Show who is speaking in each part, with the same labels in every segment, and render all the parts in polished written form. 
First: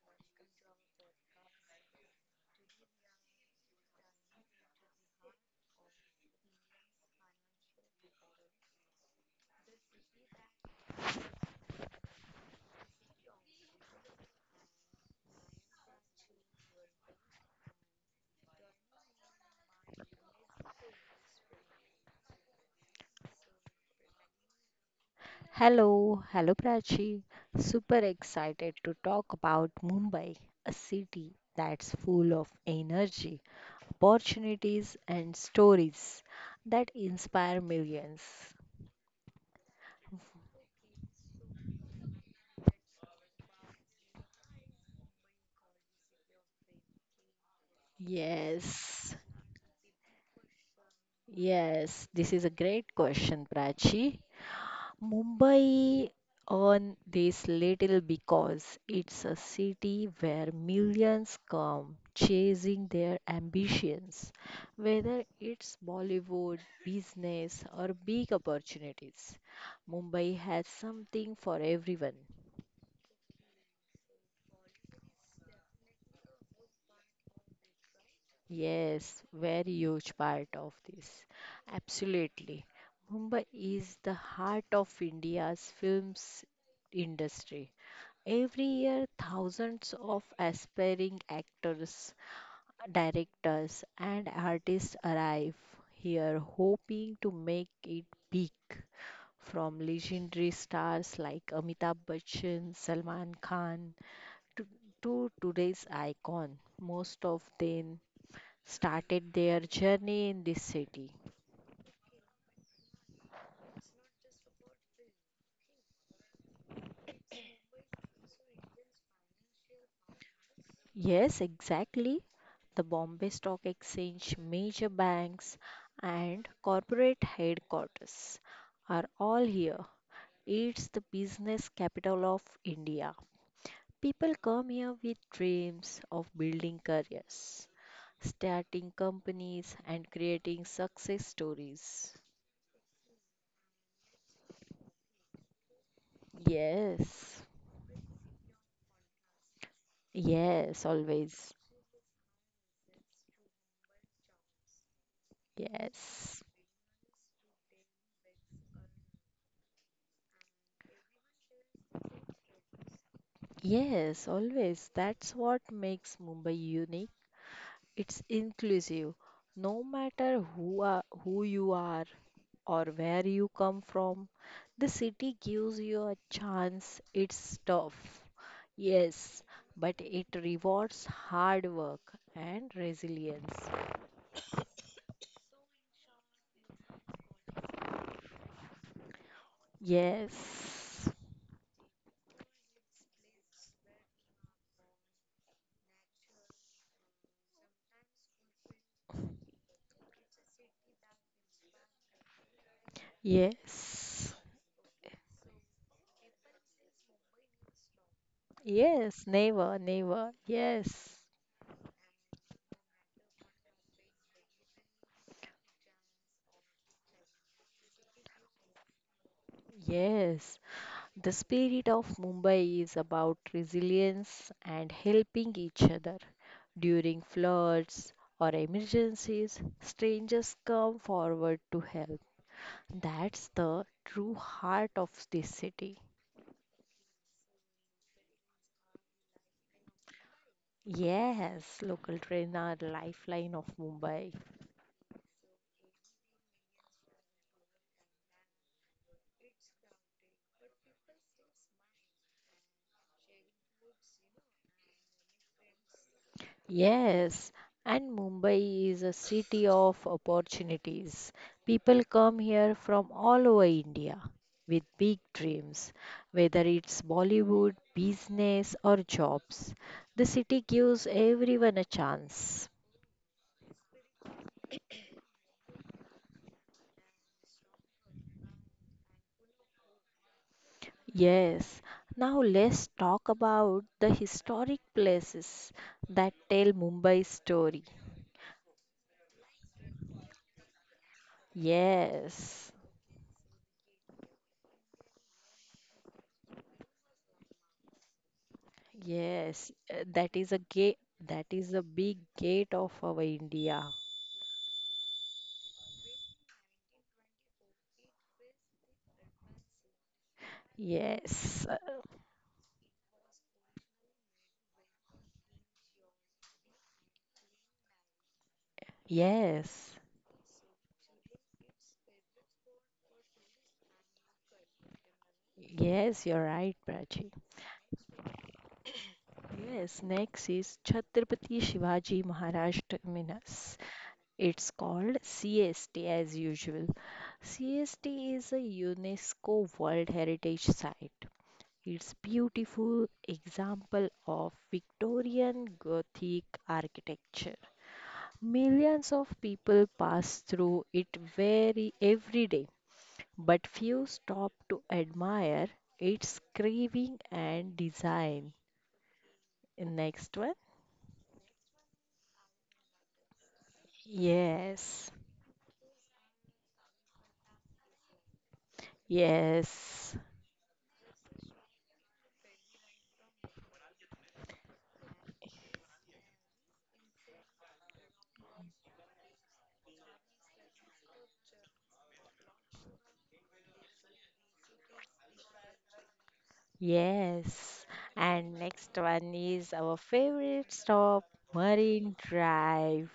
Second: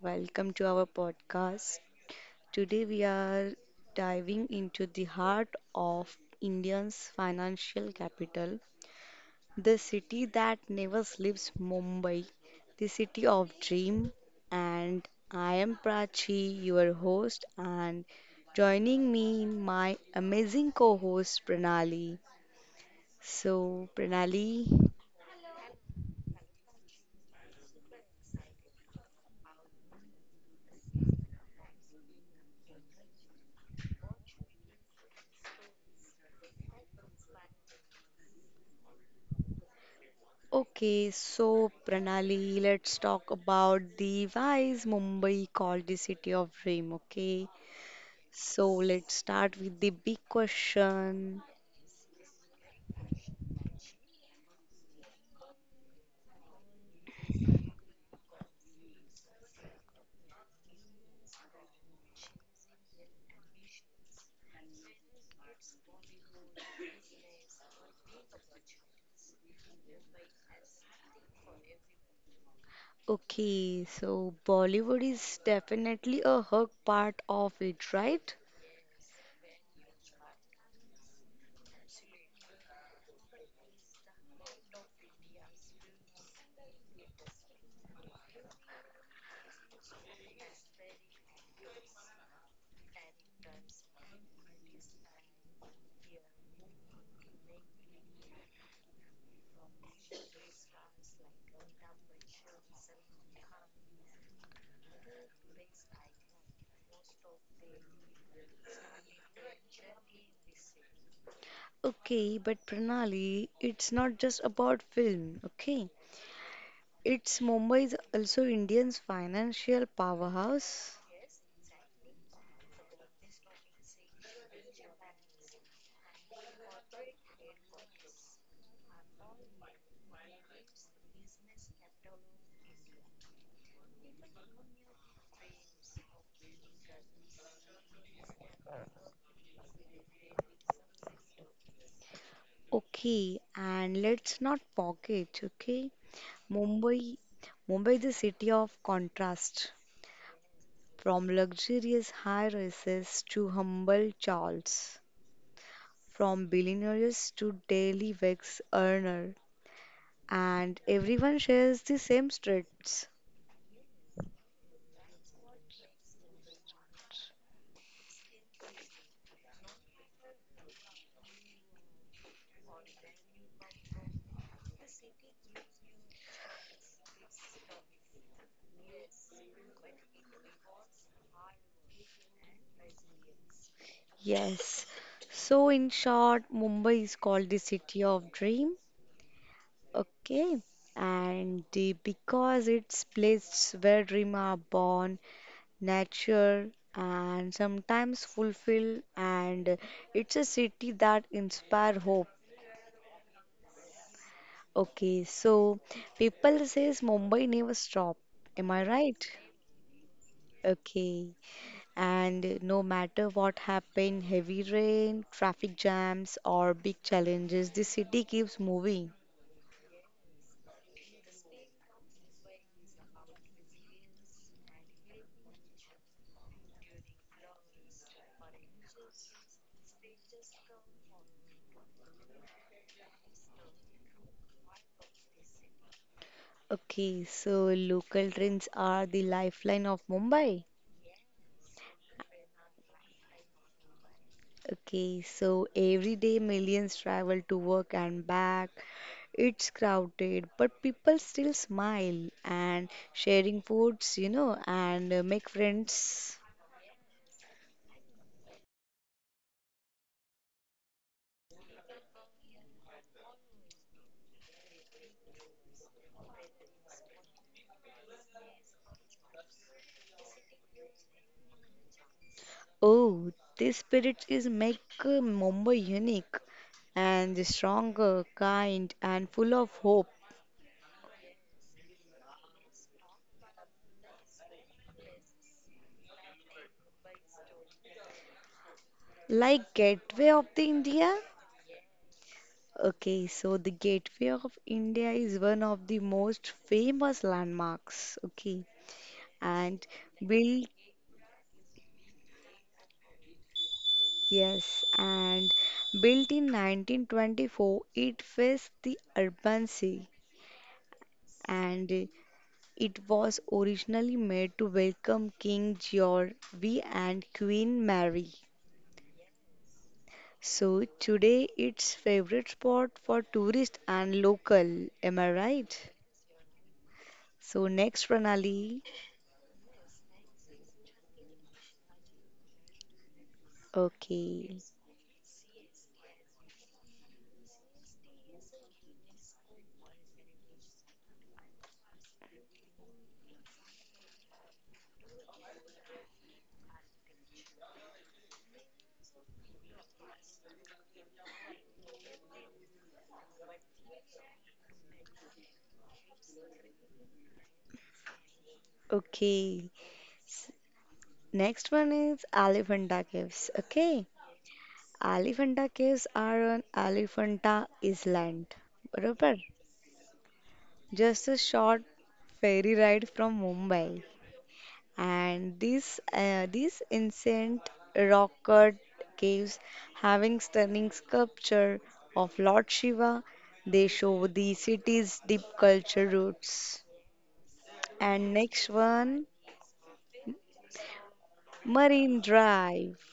Speaker 1: welcome to our podcast. Today we are diving into the heart of India's financial capital, the city that never sleeps, Mumbai, the city of dream. And I am Prachi, your host, and joining me my amazing co-host Pranali. So Pranali,
Speaker 2: Hello, hello Prachi. Super excited to talk about Mumbai, a city that's full of energy, opportunities, and stories that inspire millions.
Speaker 1: Okay, so Pranali, let's talk about the why Mumbai called the city of dream, okay? So let's
Speaker 2: Yes,
Speaker 1: start with the big question.
Speaker 2: yes, this is a great question, Prachi. Mumbai on this little because it's a city where millions come chasing their ambitions, whether it's Bollywood, business, or big opportunities. Mumbai has something for everyone.
Speaker 1: Okay, so Bollywood is definitely a hug part of it, right?
Speaker 2: Yes, very huge part of this. Absolutely. Mumbai is the heart of India's films industry. Every year, thousands of aspiring actors, directors, and artists arrive here hoping to make it big. From legendary stars like Amitabh Bachchan, Salman Khan, to, to today's icon, most of them started their journey in this city.
Speaker 1: Okay, but Pranali, it's not just about film, okay? It's Mumbai is also India's financial powerhouse.
Speaker 2: Yes, exactly. The Bombay Stock Exchange, major banks, and corporate headquarters are all here. It's the business capital of India. People come here with dreams of building careers, starting companies, and creating success stories.
Speaker 1: Okay, and let's not forget, okay? Mumbai,
Speaker 2: Yes,
Speaker 1: Mumbai, the city of contrast,
Speaker 2: yes,
Speaker 1: from
Speaker 2: always.
Speaker 1: luxurious high rises to humble chawls, from
Speaker 2: Yes.
Speaker 1: billionaires to daily wage earner, and everyone shares the same streets.
Speaker 2: Yes, always. That's what makes Mumbai unique. It's inclusive. No matter who you are or where you come from, the city gives you a chance. It's tough. Yes, but it rewards hard work and resilience.
Speaker 1: Yes. So in short, Mumbai is called the city of dream. Okay.
Speaker 2: Yes.
Speaker 1: And the, because it's place where dreams are born, nature, and sometimes fulfill. And it's a city that inspire hope.
Speaker 2: Yes.
Speaker 1: Okay, so people says Mumbai never stop. Am I right?
Speaker 2: Yes, never, never. Yes.
Speaker 1: Okay. And no matter what happen, heavy rain, traffic jams, or big challenges, the city keeps moving.
Speaker 2: Yes. The spirit of Mumbai is about resilience and helping each other. During floods or emergencies, strangers come forward to help. That's the true heart of this city.
Speaker 1: Okay, so local trains are the lifeline of Mumbai.
Speaker 2: Yes, local trains are lifeline of Mumbai.
Speaker 1: Okay, so every day millions travel to work and back. It's crowded, but people still smile and sharing foods and make friends.
Speaker 2: Yes, and Mumbai is a city of opportunities. People come here from all over India with big dreams, whether it's Bollywood, business, or jobs. The city gives everyone a chance.
Speaker 1: Oh, this spirit is make Mumbai unique and stronger, kind, and full of hope.
Speaker 2: Yes, now let's talk about the historic places that tell Mumbai's story.
Speaker 1: Like Gateway of the India?
Speaker 2: Yes,
Speaker 1: Okay, so the Gateway of India is one of the most famous landmarks. Okay,
Speaker 2: yes,
Speaker 1: and
Speaker 2: that is a
Speaker 1: built
Speaker 2: gate, that is a big gate of our India.
Speaker 1: Yes, and built in 1924, it faced the urban sea
Speaker 2: Yes, uh,
Speaker 1: and it was originally made to welcome King George V and Queen Mary.
Speaker 2: yes,
Speaker 1: So today it's favorite spot for tourists and local, am I right?
Speaker 2: yes, you're right, Prachi.
Speaker 1: So next Pranali.
Speaker 2: Yes, next is Chhatrapati Shivaji Maharaj Terminus.
Speaker 1: Okay.
Speaker 2: It's called CST as usual. CST is a UNESCO World Heritage Site. It's beautiful example of Victorian Gothic architecture. Millions of people pass through it very every day, but few stop to admire its carving and design.
Speaker 1: Okay.
Speaker 2: Next
Speaker 1: S-
Speaker 2: one.
Speaker 1: Next one is Elephanta Caves. Okay.
Speaker 2: Yes,
Speaker 1: Elephanta Caves are on Elephanta Island. બરોબર
Speaker 2: yes,
Speaker 1: just a short ferry ride from Mumbai. And these ancient rock cut caves having stunning sculpture of Lord Shiva, they show the city's deep culture roots.
Speaker 2: yes.
Speaker 1: And
Speaker 2: And
Speaker 1: next
Speaker 2: next
Speaker 1: one,
Speaker 2: one is our favorite stop, Marine
Speaker 1: Marine Drive.
Speaker 2: Drive.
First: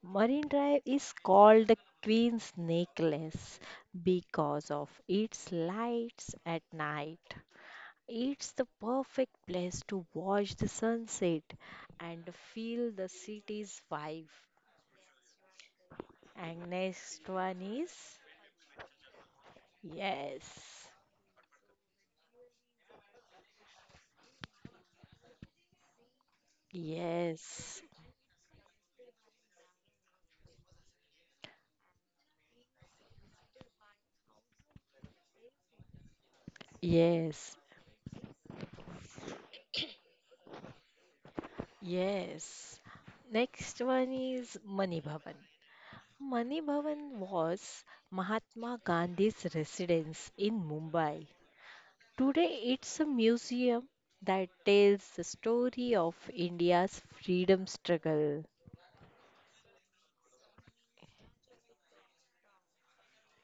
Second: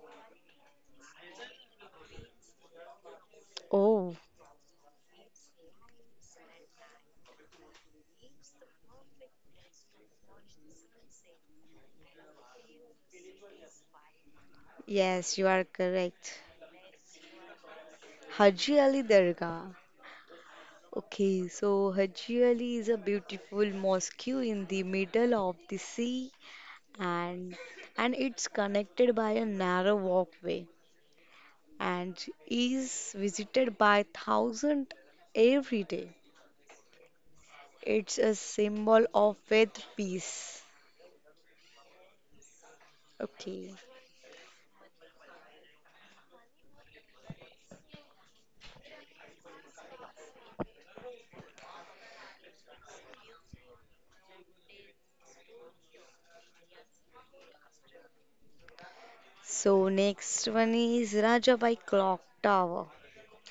Speaker 2: Marine Drive is called the Queen's Necklace
Speaker 1: Oh,
Speaker 2: because of its lights at night. It's the perfect place to watch the sunset and feel the city's vibe.
Speaker 1: yes, you are correct.
Speaker 2: And next one is
Speaker 1: Haji Ali Dargah.
Speaker 2: yes,
Speaker 1: Okay, so Haji Ali is a beautiful mosque in the middle of the sea and
Speaker 2: yes,
Speaker 1: it's connected by a narrow walkway and is visited by thousands every day.
Speaker 2: yes,
Speaker 1: It's a symbol of faith, peace.
Speaker 2: yes.
Speaker 1: Okay.
Speaker 2: Next one is Mani Bhavan. Mani Bhavan was Mahatma Gandhi's residence in Mumbai. Today, it's a museum that tells the story of India's freedom struggle.
Speaker 1: So next one is Rajabai Clock Tower.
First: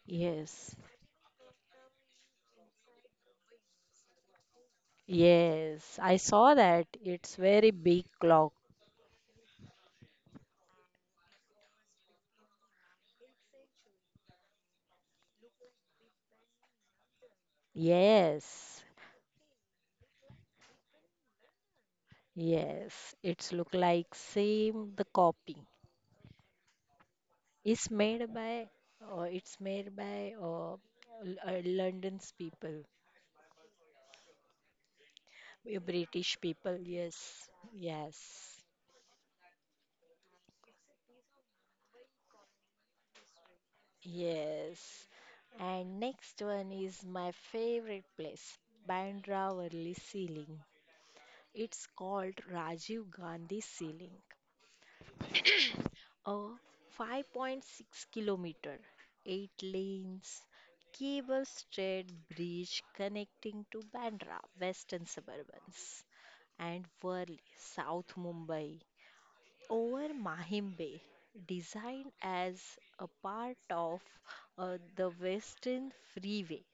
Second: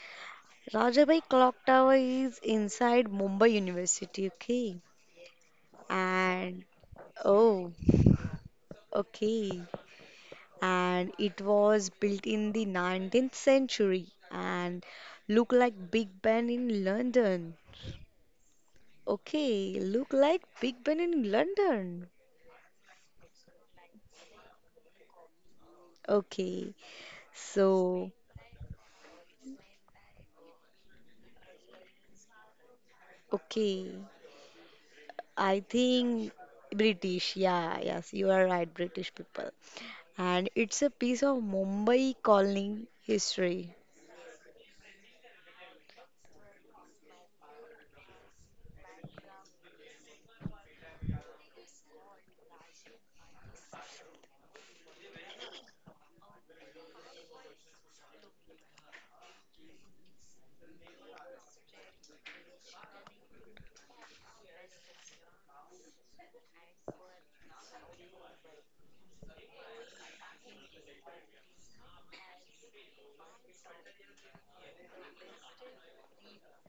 Speaker 2: Yes.
Speaker 1: Rajabai Clock Tower is inside Mumbai University, okay?
Speaker 2: Yes, I saw
Speaker 1: And
Speaker 2: that. It's very
Speaker 1: oh,
Speaker 2: big clock.
Speaker 1: okay. And it was built in the 19th century and look like Big Ben in London.
Speaker 2: Yes,
Speaker 1: Okay, look like Big Ben in London.
Speaker 2: yes. It's look like same the copy.
Speaker 1: Okay,
Speaker 2: It's
Speaker 1: so
Speaker 2: made by it's made by L- London's people,
Speaker 1: okay, I think
Speaker 2: British people.
Speaker 1: British.
Speaker 2: Yes,
Speaker 1: Yeah,
Speaker 2: yes,
Speaker 1: yes, you are right, British people. And it's a piece of Mumbai colony history.
Speaker 2: yes. And next one is my favorite place, Bandra Worli ceiling. It's called Rajiv Gandhi ceiling. A 5.6 kilometer, 8 lanes, cable straight bridge connecting to Bandra, Western Suburbans, and Worli, South Mumbai, over Mahim Bay, designed as a part of the Western Freeway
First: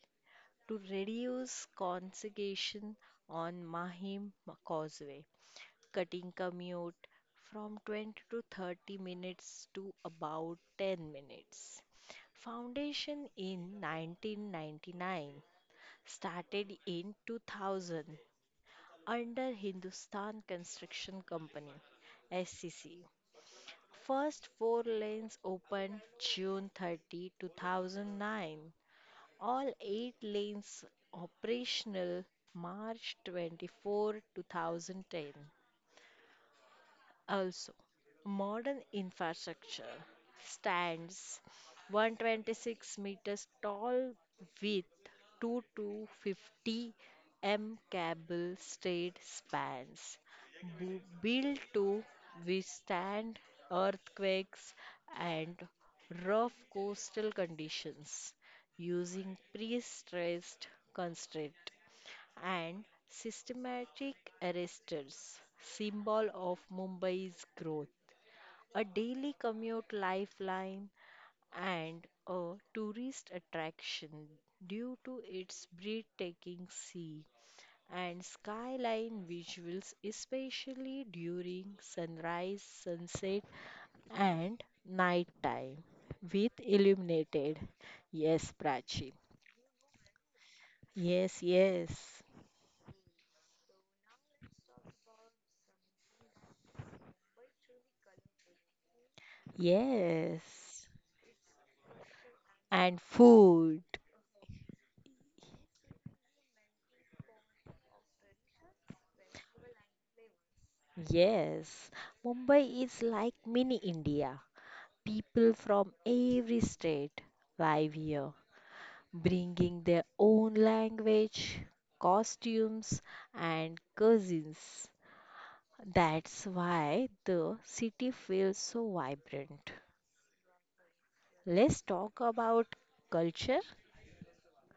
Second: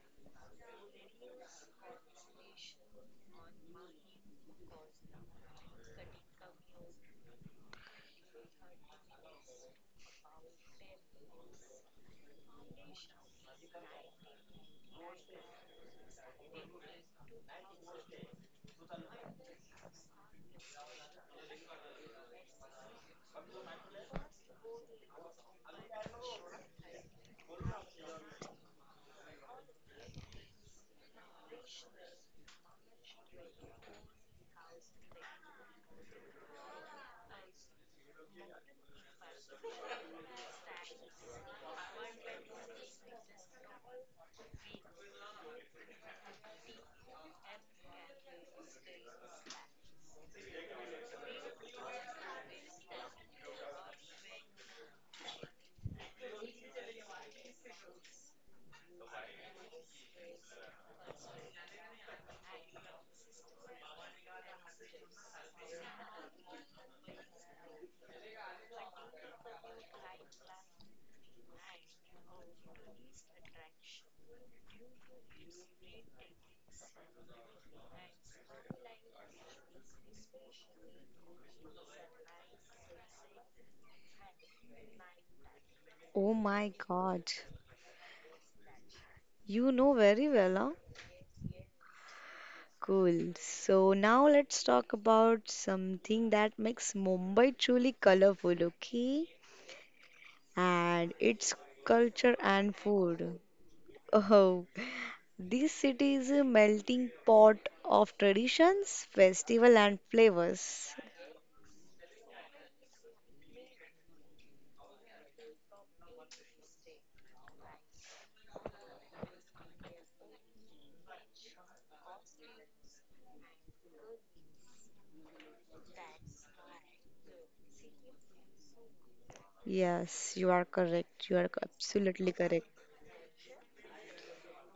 Speaker 2: to reduce congestion on Mahim Causeway cutting commute from 20 to 30 minutes to about 10 minutes. Foundation in 1999, started in 2000 under Hindustan Construction Company SCC. First four lanes opened June 30, 2009. All eight lanes operational March 24, 2010. Also, modern infrastructure stands 126 meters tall with 2 to 50 m cable straight spans built to withstand earthquakes and rough coastal conditions using pre-stressed concrete and systematic arresters, symbol of Mumbai's growth, a daily commute lifeline, and a tourist attraction due to its breathtaking sea and skyline visuals, especially during sunrise, sunset, and nighttime
Speaker 1: Oh
Speaker 2: with
Speaker 1: my God,
Speaker 2: illuminated. Yes, Prachi.
Speaker 1: you know very well, huh?
Speaker 2: Yes, yes.
Speaker 1: Cool. So now let's talk about something that makes Mumbai truly colorful, okay?
Speaker 2: Yes.
Speaker 1: And its culture and
Speaker 2: And
Speaker 1: food.
Speaker 2: food.
Speaker 1: Oh, this city is a melting pot of traditions, festival and flavors.
Speaker 2: Yes, Mumbai is like mini India. People from every state live here, bringing their own language, costumes, and cousins. That's why the city feels so vibrant.
Speaker 1: Yes, you are correct. You are
Speaker 2: Let's talk
Speaker 1: absolutely correct.
Speaker 2: about culture.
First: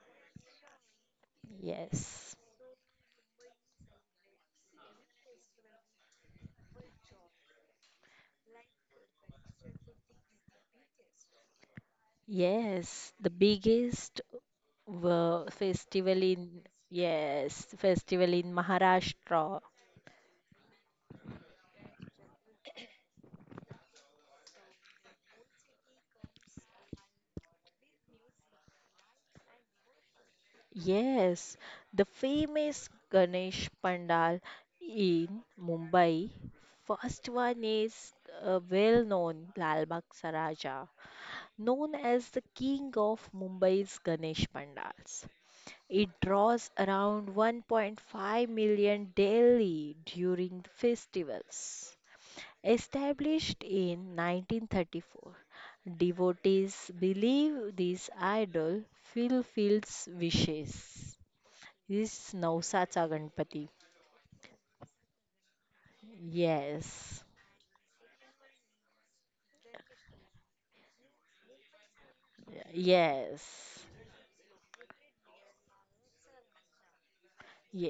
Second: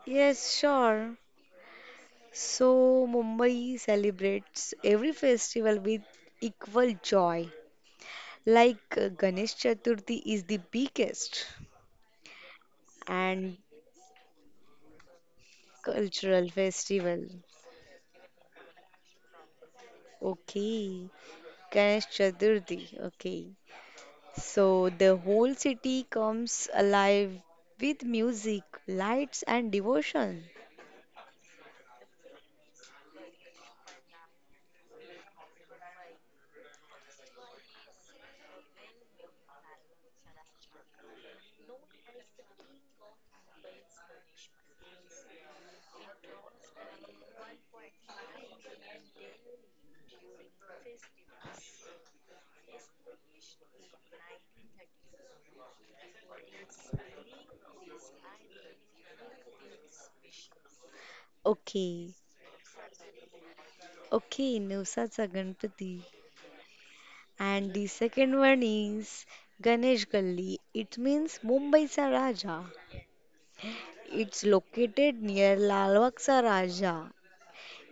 Speaker 1: Yes, sure.
Speaker 2: Yes.
Speaker 1: So Mumbai celebrates every festival with equal joy. Like Ganesh Chaturthi is the biggest
Speaker 2: Yes, the
Speaker 1: and
Speaker 2: biggest festival
Speaker 1: cultural
Speaker 2: in
Speaker 1: festival.
Speaker 2: yes, festival in Maharashtra.
Speaker 1: Okay, Ganesh Chaturthi. Okay, so the whole city comes alive with music, lights, and devotion.
Speaker 2: Yes, the famous Ganesh Pandal in Mumbai. First one is well known Lal Bagh Saraja, known as the king of Mumbai's Ganesh Pandals. It draws around 1.5 million daily during the festivals. Established in 1934, devotees believe this idol fulfills wishes. Is
Speaker 1: Okay,
Speaker 2: Navsacha Ganpati.
Speaker 1: okay, Navsatsa Ganpati.
Speaker 2: Yes.
Speaker 1: And the second one is Ganesh Gully. It means Mumbai's Raja.
Speaker 2: Yes.
Speaker 1: It's located near Lalbagh Raja.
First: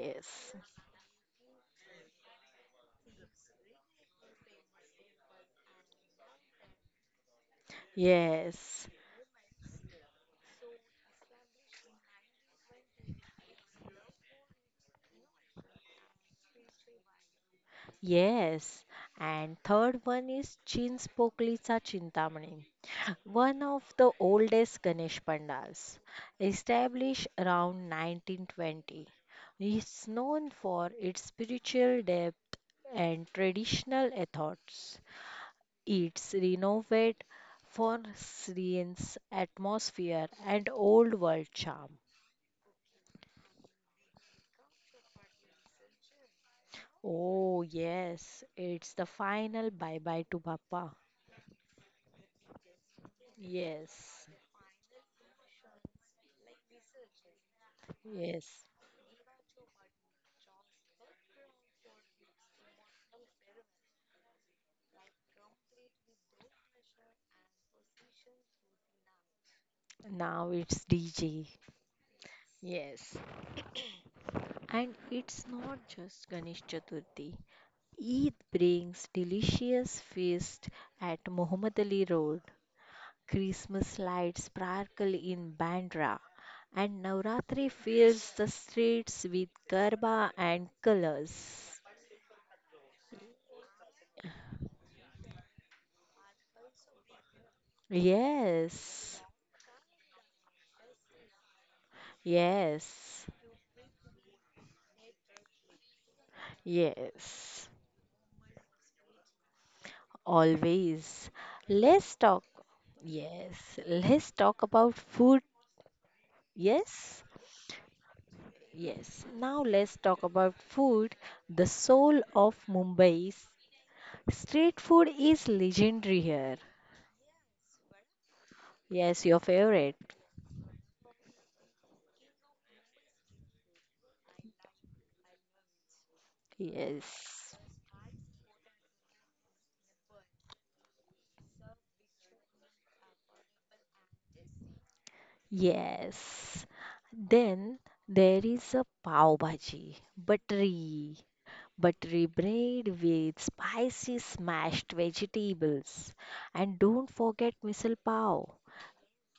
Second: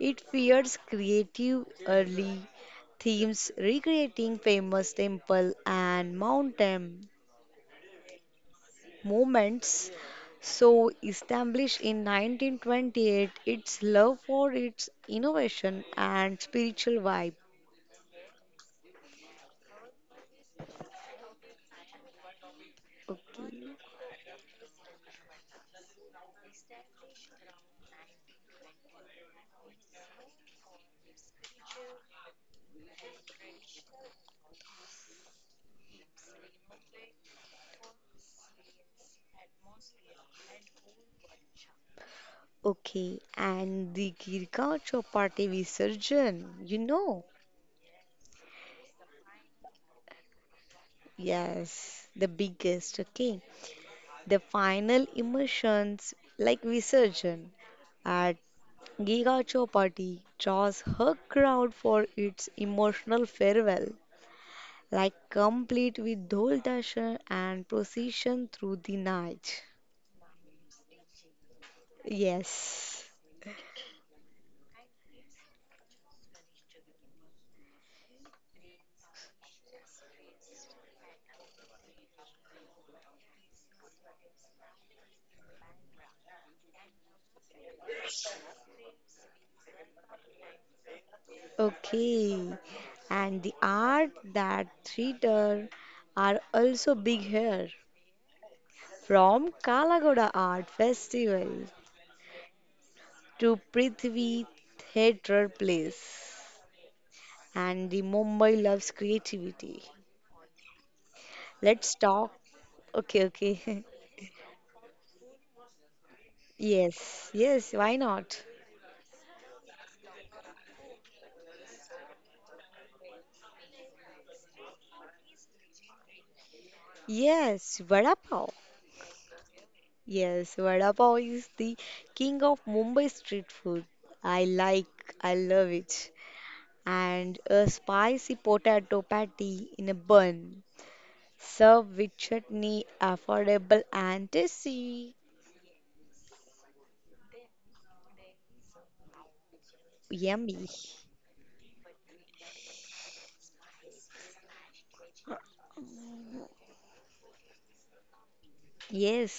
Speaker 1: It features creative early themes recreating famous temple and mountain
Speaker 2: Yes.
Speaker 1: moments, so established in 1928, its love for its innovation and spiritual vibe.
Speaker 2: Yes. And third one is Chinspoklicha Chintamani,
Speaker 1: Okay.
Speaker 2: one of the oldest Ganesh Pandals, established around 1920. It's known for its spiritual depth and traditional ethos. It's renovate for Syrian's atmosphere and old world charm.
Speaker 1: okay and the Girka Chopra resurgence,
Speaker 2: Oh yes, it's the final bye bye to Papa.
Speaker 1: yes, the biggest, okay,
Speaker 2: Yes,
Speaker 1: the final immersions like resurgence.
Speaker 2: yes.
Speaker 1: Giga Chopati draws her crowd for its emotional farewell, like complete with dhol dasher and procession through the night.
Speaker 2: Now it's DJ.
Speaker 1: Yes.
Speaker 2: Yes. And it's not just Ganesh Chaturthi. Eid brings delicious feast at Muhammad Ali Road. Christmas lights sparkle in Bandra, and Navratri fills the streets with garba and colors.
Speaker 1: Okay, and the art that theater are also big here.
Speaker 2: Yes,
Speaker 1: From Kalagoda Art Festival
Speaker 2: yes,
Speaker 1: to Prithvi Theatre Place,
Speaker 2: yes,
Speaker 1: and the Mumbai loves creativity.
Speaker 2: always.
Speaker 1: Let's
Speaker 2: Let's
Speaker 1: talk.
Speaker 2: talk.
Speaker 1: Okay,
Speaker 2: Yes,
Speaker 1: okay.
Speaker 2: let's talk about food. Yes,
Speaker 1: Yes, yes, why not?
Speaker 2: yes. Now let's talk about food. The soul of Mumbai's street food is legendary here.
Speaker 1: Yes, vada pav.
Speaker 2: Yes, your favorite.
Speaker 1: Yes, vada pav is the king of Mumbai street food. I love it. And
Speaker 2: Yes.
Speaker 1: a spicy potato patty in a bun, served with chutney, affordable and tasty.
Speaker 2: Yes. Then there is a pav bhaji,
Speaker 1: Yummy.
Speaker 2: buttery, buttery bread with spicy smashed vegetables. And don't forget misal pav,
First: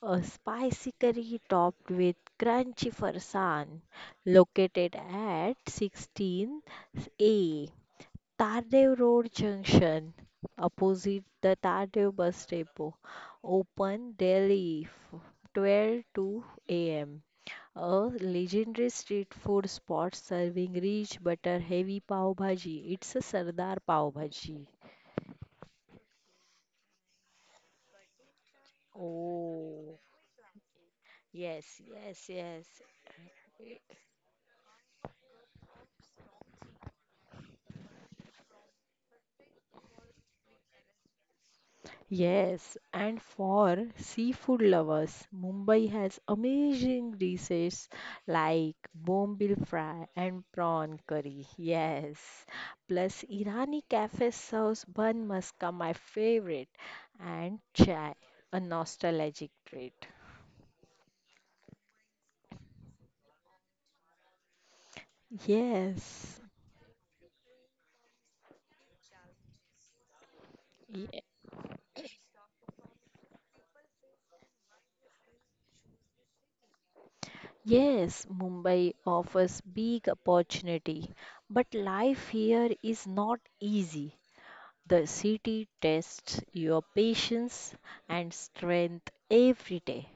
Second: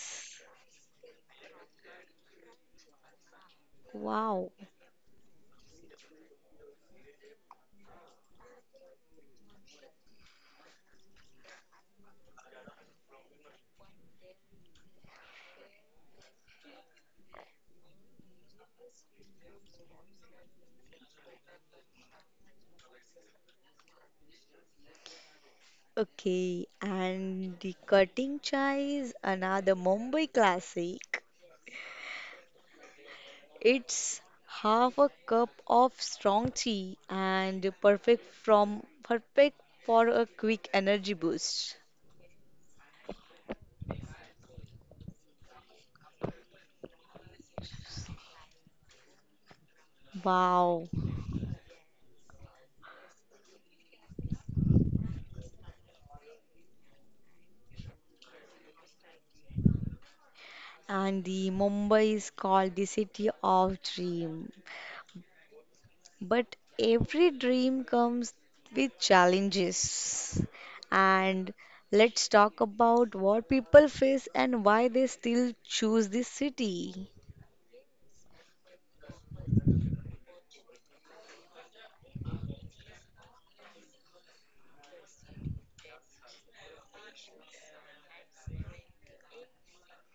Speaker 2: a spicy curry topped with crunchy farsan,
Speaker 1: Wow.
Speaker 2: located at 16A Tardev Road Junction, opposite the Tardev bus depot. Open daily 12 to am a legendary street food spot serving rich butter heavy pav bhaji. It's a Sardar pav bhaji.
Speaker 1: Okay. And the cutting chai is another
Speaker 2: Oh,
Speaker 1: Mumbai classic.
Speaker 2: yes, yes, yes.
Speaker 1: It's half a cup of strong tea and perfect for a quick energy boost.
Speaker 2: Yes, and for seafood lovers, Mumbai has amazing dishes like bombil fry and
Speaker 1: Wow.
Speaker 2: prawn curry. Yes, plus Irani cafe serves bun maska, my favorite, and chai, a nostalgic treat.
Speaker 1: And the Mumbai is called the city of dream.
Speaker 2: Yes,
Speaker 1: But every dream comes with challenges.
Speaker 2: Ye-
Speaker 1: And let's talk about what people face and why they still choose this city.
Speaker 2: yes, Mumbai offers big opportunity, but life here is not easy. The city tests your patience and strength every day.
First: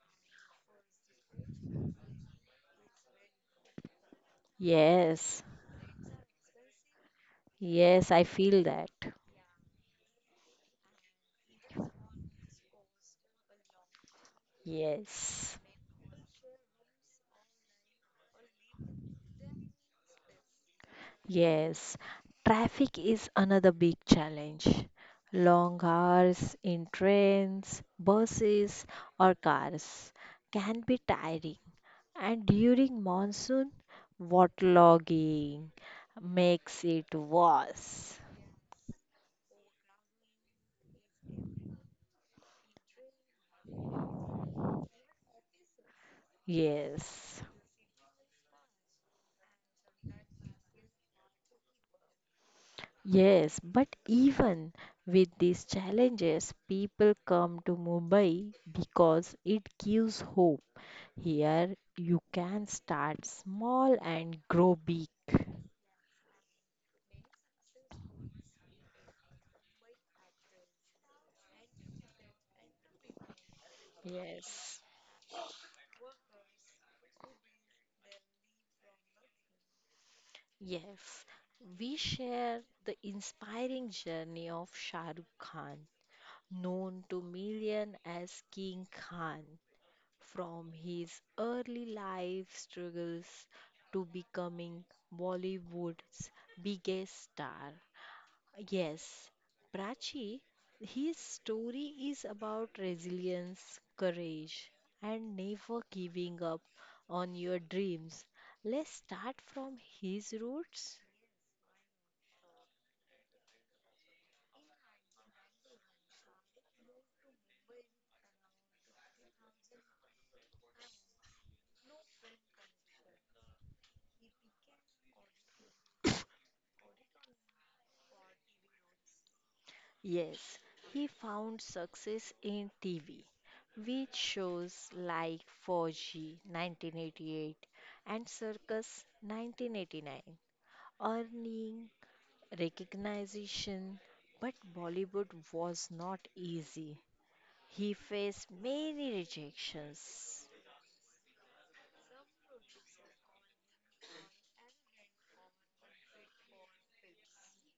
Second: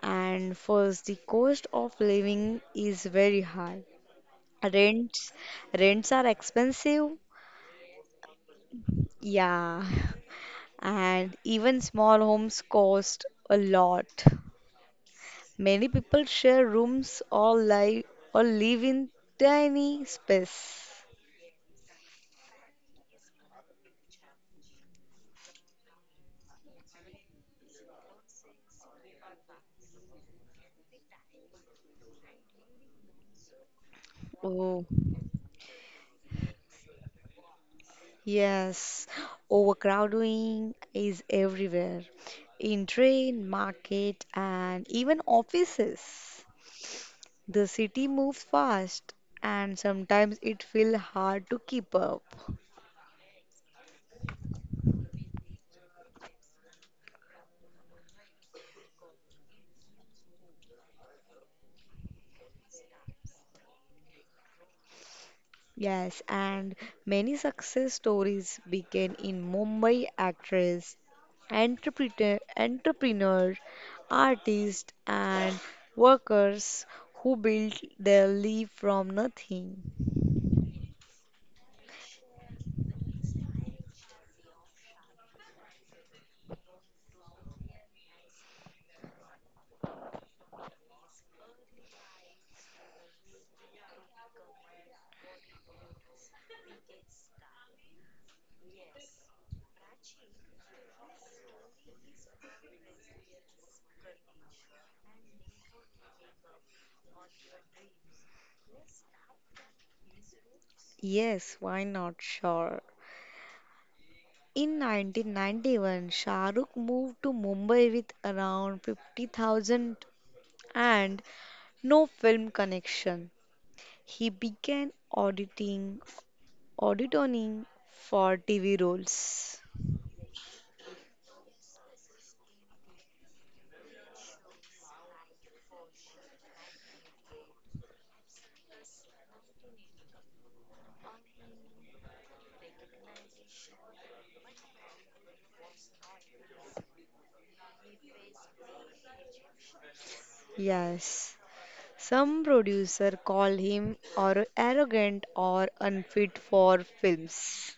Speaker 1: And first, the cost of living is very high. Rents
Speaker 2: Yes,
Speaker 1: Rents are expensive.
Speaker 2: yes, I feel that.
Speaker 1: Yeah. And even small homes cost a lot.
Speaker 2: Yes,
Speaker 1: Many people share rooms or live in tiny space.
Speaker 2: yes. Traffic is another big challenge. Long hours in trains, buses, or cars can be tiring. And during monsoon,
Speaker 1: Oh,
Speaker 2: waterlogging makes it worse.
Speaker 1: yes. Overcrowding is everywhere. In train, market, and even offices.
Speaker 2: Yes.
Speaker 1: The city moves fast, and sometimes it feels hard to keep up.
Speaker 2: Yes, but even with these challenges, people come to Mumbai because it gives hope. Here, you can start small and grow big.
Speaker 1: Yes, and many success stories began in Mumbai actress, entrepreneur,
Speaker 2: Yes,
Speaker 1: artist and workers who built their life from nothing.
Speaker 2: yes. We share the inspiring journey of Shah Rukh Khan, known to millions as King Khan, from his early life struggles to becoming Bollywood's biggest star. Yes, Prachi, his story is about resilience, courage, and never giving up on your dreams. Let's start from his roots.
Speaker 1: Yes, why not? Sure. In 1991, Shah Rukh moved to Mumbai with around 50,000 and no film connection. He began auditioning for TV roles.
Speaker 2: Yes, he found success in TV with shows like 4G 1988 and Circus 1989, earning recognition. But Bollywood was not easy. He faced many rejections.
Speaker 1: Yes. Some producer call him or arrogant or unfit for films.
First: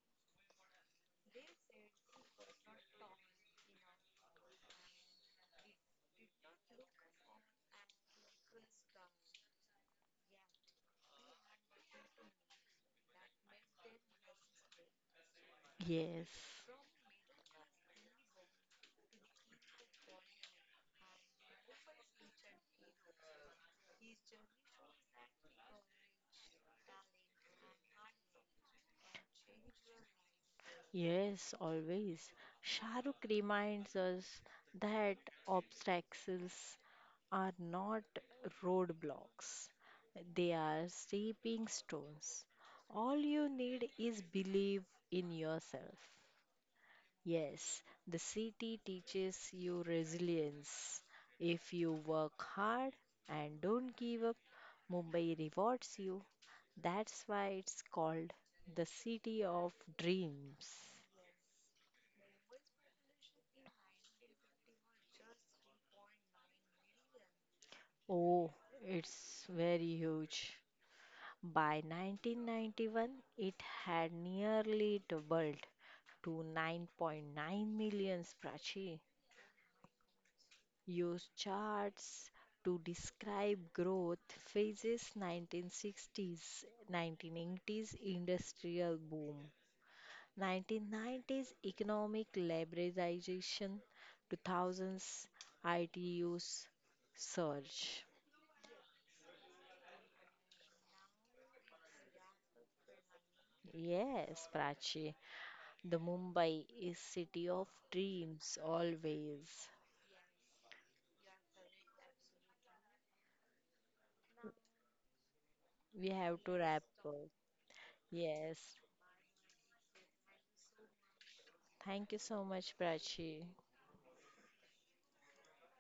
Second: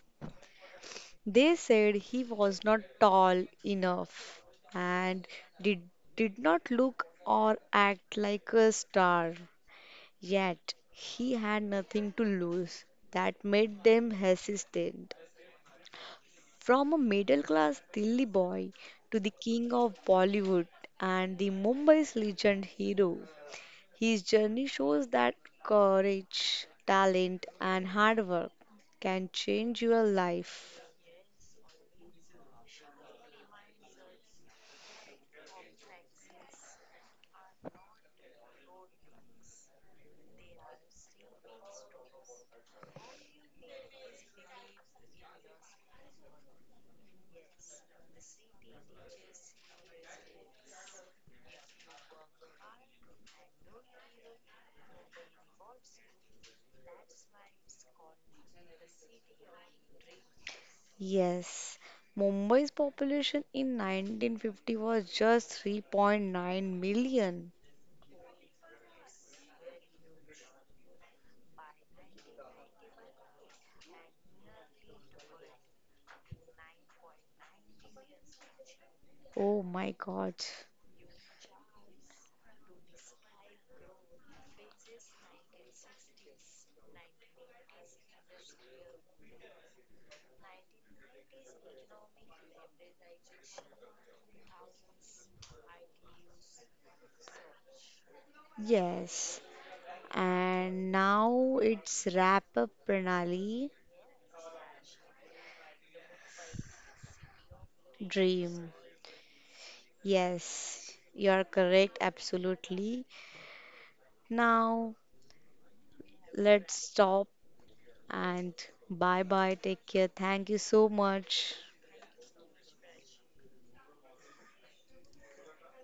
Speaker 1: They said he was not tall enough and did, did not look or act like a star. Yet he had nothing to lose. That made them hesitant.
Speaker 2: Yes,
Speaker 1: From a middle class Delhi boy to the king of Bollywood and the Mumbai's legend hero. His journey shows that courage, talent, and hard work can change your life.
Speaker 2: yes, always. Shahrukh reminds us that obstacles are not roadblocks, they are stepping stones. All you need is believe in yourself. Yes, the city teaches you resilience. If you work hard and don't give up, Mumbai rewards you. That's why it's called the city of dreams.
Speaker 1: Yes, Mumbai's population in 1950 was just 3.9 million.
Speaker 2: Oh, it's very huge. By 1991, it had nearly doubled to 9.9 million Prachi.
Speaker 1: Oh my God.
Speaker 2: Use charts to describe growth phases 1960s 1980s industrial boom 1990s economic liberalization 2000s IT use surge
Speaker 1: Yes. And now it's wrap up Pranali
Speaker 2: yes Prachi the Mumbai is city of dreams
Speaker 1: dream.
Speaker 2: always.
Speaker 1: Yes, you are correct, absolutely. Now
Speaker 2: We have to
Speaker 1: let's
Speaker 2: wrap up,
Speaker 1: stop.
Speaker 2: yes.
Speaker 1: And bye bye. Take care. Thank you so much.
Speaker 2: Thank you so much, Prachi.